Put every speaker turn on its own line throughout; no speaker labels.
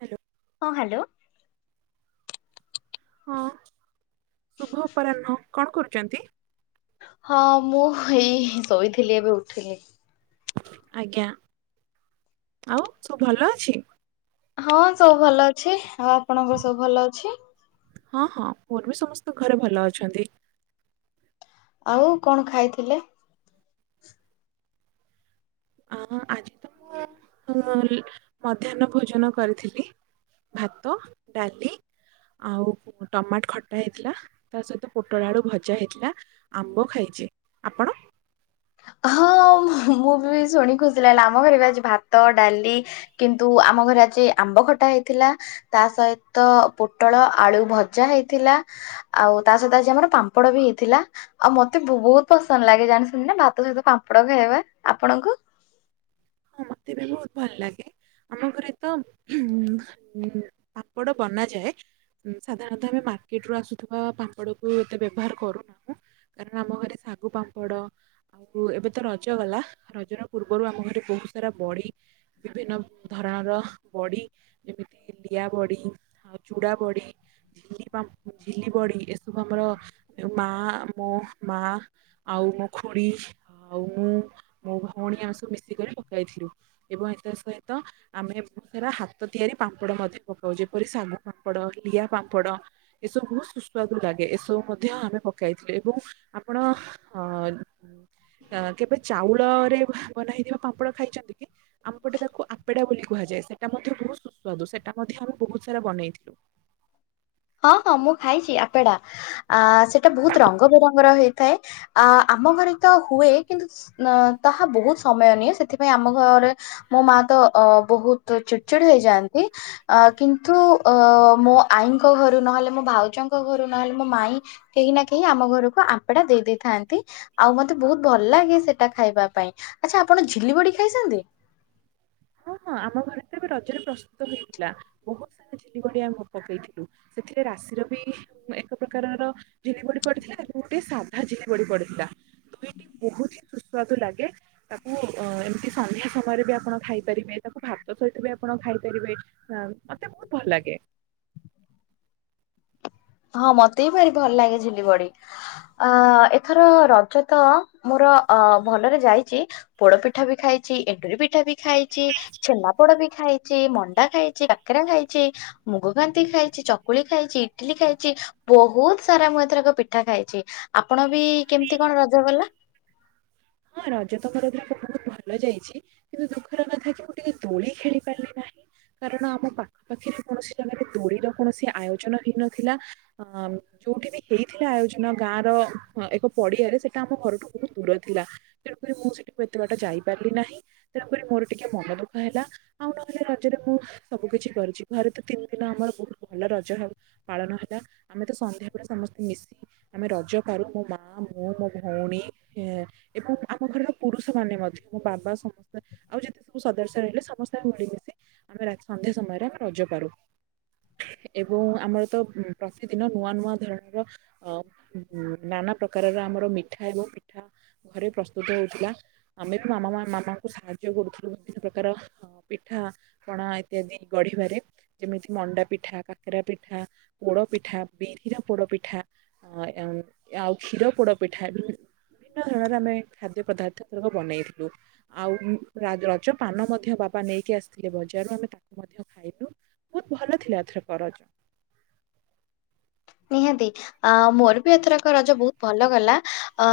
Hello.
ହଁ hello.
ହଁ ଶୁଭ ଅପରାହ୍ନ କଣ କରୁଚନ୍ତି?
ହଁ ମୁଁ ଏଇ ଶୋଇଥିଲି ଏବେ ଉଠିଲି।
ଆଜ୍ଞା ଆଉ ସବୁ ଭଲ ଅଛି?
ହଁ ସବୁ ଭଲ ଅଛି ଆଉ ଆପଣଙ୍କର ସବୁ ଭଲ ଅଛି?
ହଁ ହଁ ମୋର ବି ସମସ୍ତେ ଘରେ ଭଲ ଅଛନ୍ତି।
ଆଉ କଣ ଖାଇଥିଲେ?
ଅ ଆଜି ତ ମୁଁ ମଧ୍ୟାହ୍ନ ଭୋଜନ କରିଥିଲି। ଭାତ ଡାଲି ଆଉ ଟମାଟ ଖଟା ହେଇଥିଲା ତା ସହିତ ପୋଟଳ ଆଳୁ ଭଜା ହେଇଥିଲା। ଆମ୍ବ ଖାଇଛି ଆପଣ?
ହଁ ମୁଁ ବି ଶୁଣିିକି ଖୁସି ଲାଗିଲା ଆମ ଘରେ ବି ଆଜି ଭାତ ଡାଲି। କିନ୍ତୁ ଆମ ଘରେ ଆଜି ଆମ୍ବ ଖଟା ହେଇଥିଲା। ତା ସହିତ ପୋଟଳ ଆଳୁ ଭଜା ହେଇଥିଲା। ଆଉ ତା ସହିତ ଆଜି ଆମର ପାମ୍ପଡ ବି ହେଇଥିଲା ଆଉ ମତେ ବହୁତ ପସନ୍ଦ ଲାଗେ ଜାଣି ଛନ୍ତି ନା ଭା ତ ସହିତ ପାମ୍ପଡ଼ ଖାଇବା ଆପଣଙ୍କୁ?
ହଁ ମତେ ବି ବହୁତ ଭଲ ଲାଗେ। ଆମ ଘରେ ତ ଉ ପାମ୍ପଡ଼ ବନାଯାଏ। ସାଧାରଣତଃ ଆମେ ମାର୍କେଟ ରୁ ଆସୁଥିବା ପାମ୍ପଡ଼ କୁ ଏତେ ବ୍ୟବହାର କରୁନାହୁଁ। କାରଣ ଆମ ଘରେ ଶାଗୁ ପାମ୍ପଡ ଆଉ ଏବେ ତ ରଜ ଗଲା ରଜ ର ପୂର୍ବରୁ ଆମ ଘରେ ବହୁତ ସାରା ବଢି ବିଭିନ୍ନ ଧରଣର ବଢ଼ି ଯେମିତି ଲିଆ ବଢ଼ି। ଆଉ ଚୁଡ଼ା ବଢି। ଝିଲି ପମ୍ପ ଝିଲି ବଢ଼ି ଏସବୁ ଆମର ମା ମୋ ମା ଆଉ ମୋ ଖୁଡ଼ୀ ଆଉ ମୁଁ ମୋ ଭଉଣୀ ଆମେ ସବୁ ମିଶିକରି ପକାଇଥିଲୁ। ଏବଂ ଏତେ ସହିତ ଆମେ ସେରା ହାତ ତିଆରି ପାମ୍ପଡ଼ ମଧ୍ୟ ପକାଉ ଯେପରି ଶାଗୁ ପାମ୍ପଡ଼ ଲିଆ ପାମ୍ପଡ଼। ଏସବୁ ବହୁତ ସୁସ୍ୱାଦୁ ଲାଗେ ଏସବୁ ମଧ୍ୟ ଆମେ ପକାଇଥିଲୁ ଏବଂ ଆପଣ ହଁ କେବେ ଚାଉଳରେ ବନାହେଇଥିବା ପାମ୍ପଡ଼ ଖାଇଛନ୍ତି କି? ଆମପଟେ ତାକୁ ଆପେଡ଼ା ବୋଲି କୁହାଯାଏ ସେଟା ମଧ୍ୟ ବହୁତ ସୁସ୍ୱାଦୁ ସେଟା ମଧ୍ୟ ଆମେ ବହୁତ ସାରା ବନେଇଥିଲୁ।
ହଁ ହଁ ମୁଁ ଖାଇଛି ଆପେଡା ଆ ସେଟା ବହୁତ ରଙ୍ଗ ବେରଙ୍ଗର ହେଇଥାଏ। ଆ ଆମ ଘରେ ତ ହୁଏ କିନ୍ତୁ ଅ ତାହା ବହୁତ ସମୟ ନିଏ ସେଥିପାଇଁ ଆମ ଘରେ ମୋ ମା ତ ଅ ବହୁତ ଚିଡ଼ଚିଡ ହେଇଯାଆନ୍ତି। ଅ କିନ୍ତୁ ଅ ମୋ ଆଈଙ୍କ ଘରୁ ନହେଲେ ମୋ ଭାଉଜଙ୍କ ଘରୁ ନହେଲେ ମୋ ମାଇଁ କେହି ନା କେହି ଆମ ଘରକୁ ଆମ୍ପେଡା ଦେଇ ଦେଇଥାନ୍ତି। ଆଉ ମତେ ବହୁତ ଭଲ ଲାଗେ ସେଟା ଖାଇବା ପାଇଁ ଆଚ୍ଛା ଆପଣ ଝିଲି ବଡ଼ି ଖାଇଛନ୍ତି।
ହଁ ହଁ ଆମ ଘରେ ତ ଏବେ ରଜରେ ପ୍ରସ୍ତୁତ ହେଇଥିଲା। ବହୁତ ସାରା ଚିଲି ବଡ଼ି ଆମେ ପକେଇଥିଲୁ ସେଥିରେ ରାଶିର ବି ଏକ ପ୍ରକାରର ଝିଲି ବଡି ପଡିଥିଲା ଗୋଟେ ସାଧା ଝିଲି ବଡି ପଡ଼ିଥିଲା। ଦୁଇଟି ବହୁତ ହି ସୁସ୍ୱଦୁ ଲାଗେ ତାକୁ ଅ ଏମିତି ସନ୍ଧ୍ୟା ସମୟରେ ବି ଆପଣ ଖାଇ ପରିବେ ତାକୁ ଭାତ ସହିତ ବି ଆପଣ ଖାଇପାରିବେ ମତେ ବହୁତ ଭଲ ଲାଗେ।
ହଁ ମତେ ବି ଭାରି ଭଲ ଲାଗେ ଝିଲି ବଡ଼ି। ଅ ଏଥର ରଜ ତ ମୋର ଅ ଭଲରେ ଯାଇଛି। ପୋଡ଼ ପିଠା ବି ଖାଇଛି ଏଣ୍ଡୁରି ପିଠା ବି ଖାଇଛି ଛେନା ପୋଡ଼ ବି ଖାଇ ଛି ମଣ୍ଡା ଖାଇଛି କାକାରା ଖାଇଛି ମୁଗକାନ୍ତି ଖାଇଛି ଚକୁଳି ଖାଇଛି ଇଟିଲି ଖାଇ ଛି ବହୁତ ସାରା ମୁଁ ଏଥରକ ପିଠା ଖାଇଛି ଆପଣ ବି କେମିତି କଣ ରଜ ଗଲା?
ହଁ ରଜ [unintelligible] ବହୁତ ଭଲ ଯାଇଛି। କିନ୍ତୁ ଦୁଃଖର କଥା କି ମୁଁ ଟିକେ ଦୋଳି ଖେଳି ପାରିଲି ନାହିଁ। କାରଣ ଆମ ପାଖା ପାଖିରେ କୌଣସି ଜାଗାରେ ଦୋଳିର କୌଣସି ଆୟୋଜନ ହେଇନଥିଲା। ଅ ଯୋଉଠି ବି ହେଇଥିଲା ଆୟୋଜନ ଗାଁ ର ହଁ ଏକ ପଡିଆରେ ସେଟା ଆମ ଘରଠୁ ବହୁତ ଦୂର ଥିଲା ତେଣୁକରି ମୁଁ ସେଠିକୁ ଏତେ ବାଟ ଯାଇପାରିଲି ନାହିଁ। ତେଣୁକରି ମୋର ଟିକେ ମନ ଦୁଃଖ ହେଲା। ଆଉ ନହେଲେ ରଜରେ ମୁଁ ସବୁ କିଛି କରିଛି ଘରେ ତ ତିନି ଦିନ ଆମର ବହୁତ ଭଲ ରଜ ହବ ପାଳନ ହେଲା ଆମେ ତ ସନ୍ଧ୍ୟା ପୁରା ସମସ୍ତେ ମିଶି ଆମେ ରଜ ପାଳୁ। ମୋ ମା, ମୁଁ, ମୋ ଭଉଣୀ ଏବଂ ଆମ ଘରର ପୁରୁଷ ମାନେ ମଧ୍ୟ ମୋ ବାବା ସମସ୍ତେ ଆଉ ଯେତେ ସବୁ ସଦସ୍ୟ ରହିଲେ ସମସ୍ତେ ମିଳିମିଶି ଆମେ ସନ୍ଧ୍ୟା ସମୟରେ ଆମେ ରଜ ପାରୁ। ଏବଂ ଆମର ତ ପ୍ରତିଦିନ ନୂଆ ନୂଆ ଧରଣର ଅ ଉଁ ନାନା ପ୍ରକାରର ଆମର ମିଠା ଏବଂ ପିଠା ଘରେ ପ୍ରସ୍ତୁତ ହଉଥିଲା ଆମେ ବି ମାମା ମାମାଙ୍କୁ ସାହାଯ୍ୟ କରୁଥିଲୁ ବିଭିନ୍ନ ପ୍ରକାର ପିଠା ପଣା ଇତ୍ୟାଦି ଗଢିବାରେ। ଯେମିତି ମଣ୍ଡା ପିଠା, କାକରା ପିଠା, ପୋଡ ପିଠା ବିରିର ପୋଡ ପିଠା। ଅଁ ଆଉ କ୍ଷୀର ପୋଡ ପିଠା ବିଭିନ୍ନ ଧରଣର ଆମେ ଖାଦ୍ୟ ପଦାର୍ଥକ ବନେଇଥିଲୁ। ଆଉ ରଜ ପାନ ମଧ୍ୟ ବାବା ନେଇକି ଆସିଥିଲେ ବଜାରରୁ ଆମେ ତାକୁ ମଧ୍ୟ ଖାଇଲୁ। ବହୁତ ଭଲ ଥିଲା ଏଥରକ ରଜ।
ନିହାତି। ଅ ମୋର ବି ଏଥରକ ରଜ ବହୁତ ଭଲ ଗଲା ଅ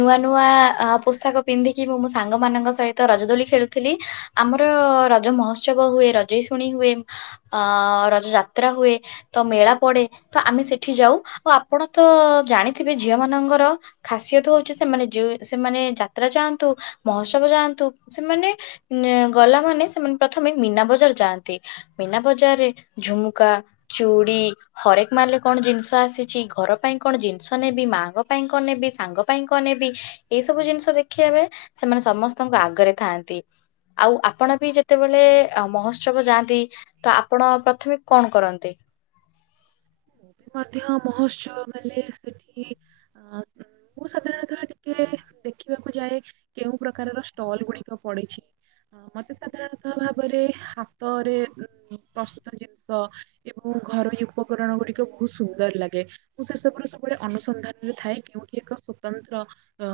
ନୂଆ ନୂଆ ଅ ପୋଷାକ ପିନ୍ଧିକି ମୁ ମୋ ସାଙ୍ଗ ମାନଙ୍କ ସହିତ ରଜଦୋଳି ଖେଳୁଥିଲି, ଆମର ରଜ ମହୋତ୍ସବ ହୁଏ ରଜ ରଜ ଶୁଣି ହୁଏ ଅ ରଜ ଯାତ୍ରା ହୁଏ ତ ମେଳା ପଡେ। ତ ଆମେ ସେଠି ଯାଉ ଆଉ ଆପଣ ତ ଜାଣିଥିବେ ଝିଅ ମାନଙ୍କର ଖାସିୟତ ହଉଛି ସେମାନେ ଯଉ ସେମାନେ ଯାତ୍ରା ଯାଆନ୍ତୁ ମହୋତ୍ସବ ଯାଆନ୍ତୁ ସେମାନେ ଗଲା ମାନେ ସେମାନେ ପ୍ରଥମେ ମୀନା ବଜାର ଯାଆନ୍ତି। ମୀନା ବଜାରରେ ଝୁମୁକା, ଚୁଡ଼ି, ହରେକ ମାଲରେ କଣ ଜିନିଷ ଆସିଛି ଘର ପାଇଁ କଣ ଜିନିଷ ନେବି, ମାଆଙ୍କ ପାଇଁ କଣ ନେବି, ସାଙ୍ଗ ପାଇଁ କଣ ନେବି ଏଇ ସବୁ ଜିନିଷ ଦେଖିବାବେଳେ ସେମାନେ ସମସ୍ତଙ୍କ ଆଗରେ ଥାଆନ୍ତି। ଆଉ ଆପଣ ବି ଯେତେବେଳେ ମହୋତ୍ସବ ଯାଆନ୍ତି ତ ଆପଣ ପ୍ରଥମେ କଣ କରନ୍ତି?
ମୁଁ ବି ମଧ୍ୟ ମହୋତ୍ସବ ଗଲେ ସେଠି ଅଁ ମୁଁ ସାଧାରଣତଃ ଟିକେ ଦେଖିବାକୁ ଯାଏ କେଉଁ ପ୍ରକାରର ଷ୍ଟଲ ଗୁଡିକ ପଡିଛି। ଅ ମତେ ସାଧାରଣତଃ ଭାବରେ ହାତରେ ପ୍ରସ୍ତୁତ ଜିନିଷ ଏବଂ ଘରୋଇ ଉପକରଣ ଗୁଡିକ ବହୁତ ସୁନ୍ଦର ଲାଗେ। ମୁଁ ସେସବୁରୁ ସବୁବେଳେ ଅନୁସନ୍ଧାନରେ ଥାଏ କେଉଁଠି ଏକ ସ୍ଵତନ୍ତ୍ର ଅ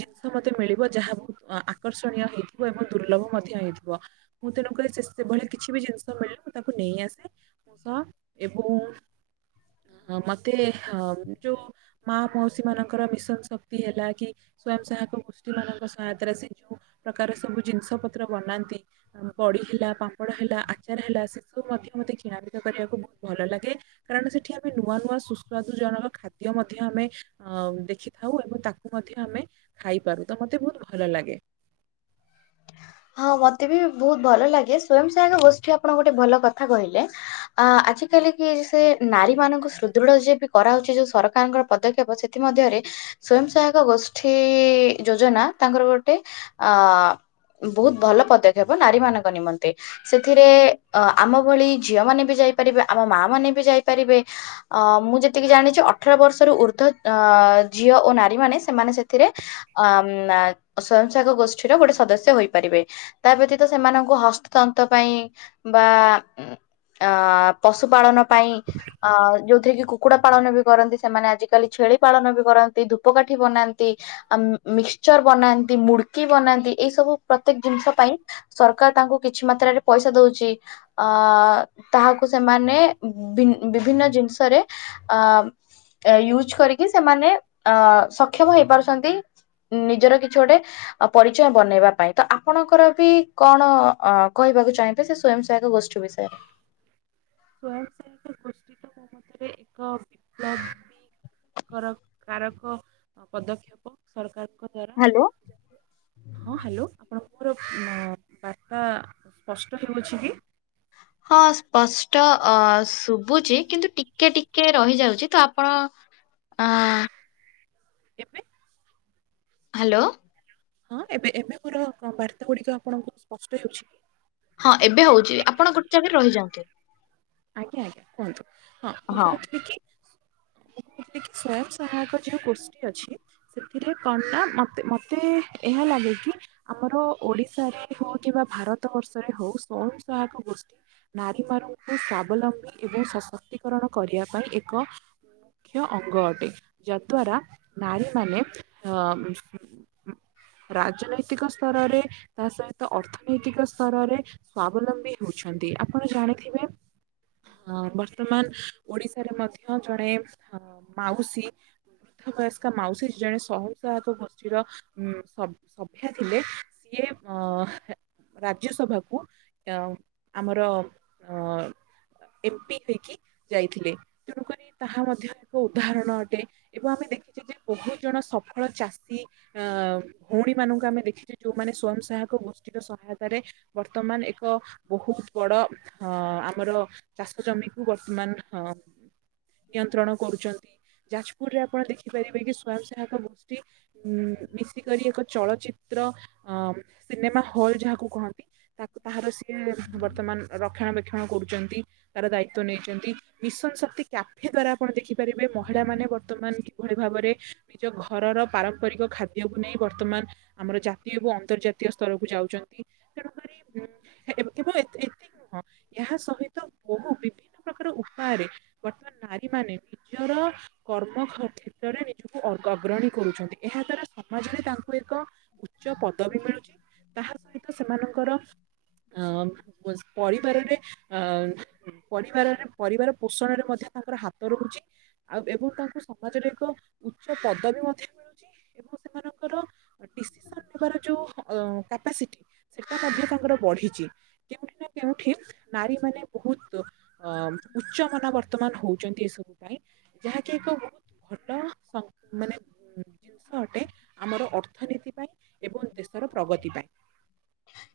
ଜିନିଷ ମତେ ମିଳିବ ଯାହା ବହୁତ ଆକର୍ଷଣୀୟ ହେଇଥିବ ଏବଂ ଦୁର୍ଲଭ ମଧ୍ୟ ହେଇଥିବ। ମୁଁ ତେଣୁ କରି ସେଭଳି କିଛି ବି ଜିନିଷ ମିଳିଲେ ମୁଁ ତାକୁ ନେଇ ଆସେ ମୋ ସହ। ଏବଂ ମତେ ହ ଯୋଉ ମା ମଉସୀ ମାନଙ୍କର ମିଶନ ଶକ୍ତି ହେଲା କି ସ୍ଵୟଂ ସହାୟକ ଗୋଷ୍ଠୀ ମାନଙ୍କ ସହାୟତାରେ ସେ ଯୋଉ ପ୍ରକାର ସବୁ ଜିନିଷ ପତ୍ର ବନାନ୍ତି। ବଡି ହେଲା, ପାମ୍ପଡ଼ ହେଲା, ଆଚାର ହେଲା ସେ ସବୁ ମଧ୍ୟ ମତେ କିଣାବିକା କରିବାକୁ ବହୁ ଭଲ ଲାଗେ କାରଣ ସେଠି ଆମେ ନୂଆ ନୂଆ ସୁସ୍ୱାଦୁ ଜନକ ଖାଦ୍ୟ ମଧ୍ୟ ଆମେ ଅ ଦେଖିଥାଉ ଏବଂ ତାକୁ ମଧ୍ୟ ଆମେ ଖାଇପାରୁ ତ ମତେ ବହୁତ ଭଲ ଲାଗେ।
ହଁ ମତେ ବି ବହୁତ ଭଲ ଲାଗେ ସ୍ଵୟଂ ସହାୟକ ଗୋଷ୍ଠୀ ଆପଣ ଗୋଟେ ଭଲ କଥା କହିଲେ। ଅ ଆଜିକାଲି କି ସେ ନାରୀ ମାନଙ୍କୁ ସୁଦୃଢ ଯିଏ ବି କରାଉଛି ଯୋଉ ସରକାରଙ୍କର ପଦକ୍ଷେପ ସେ ଥିମଧ୍ଯରେ ସ୍ଵୟଂ ସହାୟକ ଗୋଷ୍ଠୀ ଯୋଜନା ତାଙ୍କର ଗୋଟେ ଅ ବହୁତ ଭଲ ପଦକ୍ଷେପ ନାରୀ ମାନଙ୍କ ନିମନ୍ତେ। ସେଥିରେ ଅ ଆମ ଭଳି ଝିଅ ମାନେ ବି ଯାଇପାରିବେ, ଆମ ମା ମାନେ ବି ଯାଇପାରିବେ। ଅ ମୁଁ ଯେତିକି ଜାଣିଛି ଅଠର ବର୍ଷରୁ ଉର୍ଦ୍ଧ୍ୱ ଅ ଝିଅ ଓ ନାରୀ ମାନେ ସେମାନେ ସେଥିରେ ଅ ସ୍ଵୟଂ ସହାକ ଗୋଷ୍ଠୀର ଗୋଟେ ସଦସ୍ୟ ହୋଇ ତା ବ୍ୟତୀତ ସେମାନଙ୍କୁ ହସ୍ତତନ୍ତ ପାଇଁ ବା ଅ ପଶୁ ପାାଳନ ପାଇଁ, ଅ ଯୋଉଥିରେ କି କୁକୁଡା ପାଳନ ବି କରନ୍ତି। ସେମାନେ ଆଜିକାଲି ଛେଳି ପାଳନ ବି କରନ୍ତି। ଧୂପକାଠି ବନାନ୍ତି ଆ ମିକ୍ସଚର ବନାନ୍ତି, ମୁଡକି ବନାନ୍ତି, ଏଇ ସବୁ ପ୍ରତ୍ୟେକ ଜିନିଷ ପାଇଁ ସରକାର ସରକାର ତାଙ୍କୁ କିଛି ମାତ୍ରାରେ ପଇସା ଦଉଛି ଅ ତାହାକୁ ସେମାନେ ବିଭିନ୍ନ ଜିନିଷରେ ଅ ୟୁଜ କରିକି ସେମାନେ, ଅ ସକ୍ଷମ ହେଇପାରୁଛନ୍ତି ନିଜର କିଛି ଗୋଟେ ପରିଚୟ ବନେଇବା ପାଇଁ। ତ ଆପଣଙ୍କର ବି କଣ ଅ କହିବାକୁ ଚାହିଁବେ ସେ ସ୍ଵୟଂ ସହାୟକ ଗୋଷ୍ଠୀ ବିଷୟରେ?
ସ୍ଵୟଂ ସେହାକ ଗୋଷ୍ଠୀ ତ ମମତରେ ଏକ ବିପ୍ଲବ କାରକ ପଦକ୍ଷେପ ସରକାରଙ୍କ ଦ୍ଵାରା
ହ୍ୟାଲୋ।
ହଁ ହ୍ୟାଲୋ ଆପଣଙ୍କର ବାର୍ତ୍ତା ସ୍ପଷ୍ଟ ହେଉଛି କି?
ହଁ ସ୍ପଷ୍ଟ ଅ ଶୁଭୁଛି, କିନ୍ତୁ ଟିକେ ଟିକେ ରହିଯାଉଛି ତ ଆପଣ ଆ
କେବେ?
ହାଲୋ।
ହଁ ଏବେ ଏବେ ମୋର ବାର୍ତ୍ତା ଗୁଡିକ ଆପଣଙ୍କୁ ସ୍ପଷ୍ଟ ହେଉଛି?
ହଁ ଏବେ ହଉଛି। ଆପଣ ଗୋଟେ ଜାଗାରେ ରହିଯାନ୍ତୁ।
ଆଜ୍ଞା ଆଜ୍ଞା। କୁହନ୍ତୁ। ହଁ ମୁଁ କହୁ ଥିଲି କି ମୁଁ କହୁଥିଲି କି ସ୍ଵୟଂ ସହାୟକ ଯୋଉ ଗୋଷ୍ଠୀ ଅଛି ସେଥିରେ କଣ ଟା ମତେ ମତେ ଏହା ଲାଗେ କି ଆମର ଓଡିଶାରେ ହଉ କିମ୍ବା ଭାରତ ବର୍ଷରେ ହଉ, ସ୍ଵୟଂ ସହାୟକ ଗୋଷ୍ଠୀ ନାରୀ ମାନଙ୍କୁ ସଵାବଲମ୍ବୀ ଏବଂ ସଶକ୍ତିକରଣ କରିବା ପାଇଁ ଏକ ମୁଖ୍ୟ ଅଙ୍ଗ ଅଟେ। ଯଦ୍ଵାରା ନାରୀମାନେ ହଁ। ରାଜନୈତିକ ସ୍ତରରେ, ତା ସହିତ ଅର୍ଥନୈତିକ ସ୍ତରରେ ସ୍ଵାବଲମ୍ବୀ ହଉଛନ୍ତି। ଆପଣ ଜାଣିଥିବେ ଅ ବର୍ତ୍ତମାନ ଓଡିଶାରେ ମଧ୍ୟ ଜଣେ ଅ ମାଉସୀ ବୟସ୍କା ମାଉସୀ ଜଣେ ସହସହାୟକ ଗୋଷ୍ଷୀର ଉ ସଭ୍ୟା ଥିଲେ ସିଏ ଅ ରାଜ୍ୟସଭାକୁ ଅ ଆମର ଅ ଏପି ହେଇକି ଯାଇଥିଲେ। ତେଣୁକରି ତାହା ମଧ୍ୟ ଏକ ଉଦାହରଣ ଅଟେ। ଏବଂ ଆମେ ଦେଖିଛୁ ଯେ ବହୁତ ଜଣ ସଫଳ ଚାଷୀ ଅ ଭଉଣୀ ମାନଙ୍କୁ ଆମେ ଦେଖିଛେ ଯୋଉମାନେ ସ୍ଵୟଂ ସହାୟକ ଗୋଷ୍ଠୀର ସହାୟତାରେ ବର୍ତ୍ତମାନ ଏକ ବୋହୁତ୍ ବଡ ଅ ଆମର ଚାଷ ଜମିକୁ ବର୍ତ୍ତମାନ ନିୟନ୍ତ୍ରଣ କରୁଛନ୍ତି। ଯାଜପୁରରେ ଆପଣ ଦେଖିପାରିବେ କି ସ୍ଵୟଂ ସେହାୟକ ଗୋଷ୍ଠୀ ଉ ମିଶିକରି ଏକ ଚଳଚିତ୍ର ଅ ସିନେମା ହଲ୍ ଯାହାକୁ କହନ୍ତି ତାକୁ ତାହାର ସିଏ ବର୍ତ୍ତମାନ ରକ୍ଷଣା ବକ୍ଷଣ କରୁଛନ୍ତି। ତାର ଦାୟିତଵ ନେଇଛନ୍ତି। ମିଶନ ଶକ୍ତି କ୍ୟାଫେ ଦ୍ଵାରା ଆପଣ ଦେଖିପାରିବେ, ମହିଳା ମାନେ ବର୍ତ୍ତମାନ କିଭଳି ଭାବରେ ନିଜ ଘରର ପାରମ୍ପରିକ ଖାଦ୍ୟକୁ ନେଇ ବର୍ତ୍ତମାନ ଆମର ଜାତୀୟ ଏବଂ ଅନ୍ତର୍ଜାତୀୟ ସ୍ତରକୁ ଯାଉଛନ୍ତି। ତେଣୁକରି ଉଁ ଏବଂ ଏ ହଁ, ଏହା ସହିତ ବହୁ ବିଭିନ୍ନ ପ୍ରକାର ଉପାୟରେ ବର୍ତ୍ତମାନ ନାରୀ ମାନେ ନିଜର କର୍ମ କ୍ଷେତ୍ରରେ ନିଜକୁ ଅଗ୍ରଣୀ କରୁଛନ୍ତି। ଏହା ଦ୍ଵାରା ସମାଜରେ ତାଙ୍କୁ ଏକ ଉଚ୍ଚ ପଦବୀ ମିଳୁଛି। ତାହା ସହିତ ସେମାନଙ୍କର ଅ ପରିବାରରେ, ଅ ପରିବାରରେ, ପରିବାର ପୋଷଣରେ ମଧ୍ୟ ତାଙ୍କର ହାତ ରହୁଚି ଆଉ ଏବଂ ତାଙ୍କୁ ସମାଜରେ ଏକ ଉଚ୍ଚ ପଦବୀ ମଧ୍ୟ ମିଳୁ ଏବଂ ସେମାନଙ୍କର ଅ ଡିସିସନ୍ ନେବାର ଯୋଉ ଅ କପାସିଟି ସେଟା ମଧ୍ୟ ତାଙ୍କର ବଢ଼ିଚି। କେଉଁଠି ନାଁ କେଉଁଠି ନାରୀମାନେ ବୋହୁତ ଅ ଉଚ୍ଚ ମନ ବର୍ତ୍ତମାନ ହୋଉଚନ୍ତି ଏସବୁ ପାଇଁ। ଯାହାକି ଏକ ବୋହୁତ ଭଲ ସ ମାନେ ଉଁ ଜିନିଷ ଅଟେ ଆମର ଅର୍ଥନୀତି ପାଇଁ ଏବଂ ଦେଶର ପ୍ରଗତି ପାଇଁ।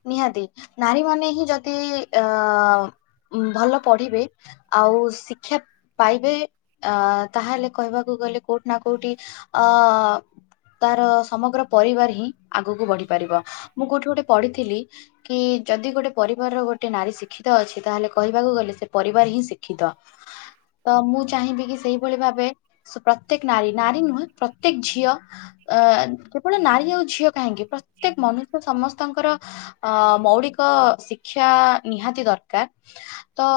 ନିହାତି ନାରୀମାନେ ହିଁ ଯଦି ଅ ଭଲ ପଢ଼ିବେ ଆଉ ଶିକ୍ଷା ପାଇବେ ଅ ତାହେଲେ କହିବାକୁ ଗଲେ କୋଉଠି ନା କୋଉଠି ଅ ତାର ସମଗ୍ର ପରିବାର ହିଁ ଆଗକୁ ବଢ଼ି ପାରିବ ମୁଁ କୋଉଠି ଗୋଟେ ପଢ଼ିଥିଲି କି ଯଦି ଗୋଟେ ପରିବାରର ଗୋଟେ ନାରୀ ଶିକ୍ଷିତ ଅଛି ତାହେଲେ କହିବାକୁ ଗଲେ ସେ ପରିବାର ହିଁ ଶିକ୍ଷିତ। ତ ମୁଁ ଚାହିଁବି କି ସେଇଭଳି ଭାବେ ସୁ ପ୍ରତ୍ୟେକ ନାରୀ ନାରୀ ନୁହେଁ ପ୍ରତ୍ୟେକ ଝିଅ ଅ କେବଳ ନାରୀ ଆଉ ଝିଅ କାହିଁକି ପ୍ରତ୍ୟେକ ମନୁଷ୍ୟ ସମସ୍ତଙ୍କର ଅ ମୌଳିକ ଶିକ୍ଷା ନିହାତି ଦରକାର ତ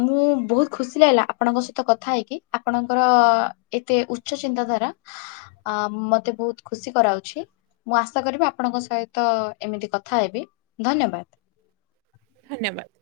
ମୁଁ ବୋହୁତ ଖୁସି ଲାଗିଲା ଆପଣଙ୍କ ସହିତ କଥା ହେଇକି ଆପଣଙ୍କର ଏତେ ଉ ଚ ଚିନ୍ତାଧାରା। ଅ ମତେ ବୋହୁତ ଖୁସି କରାଉଛି ମୁଁ ଆଶା କରିବି ଆପଣଙ୍କ ସହିତ ଏମିତି କ ଥା ହେବି ଧନ୍ୟବାଦ।
ଧନ୍ୟବାଦ।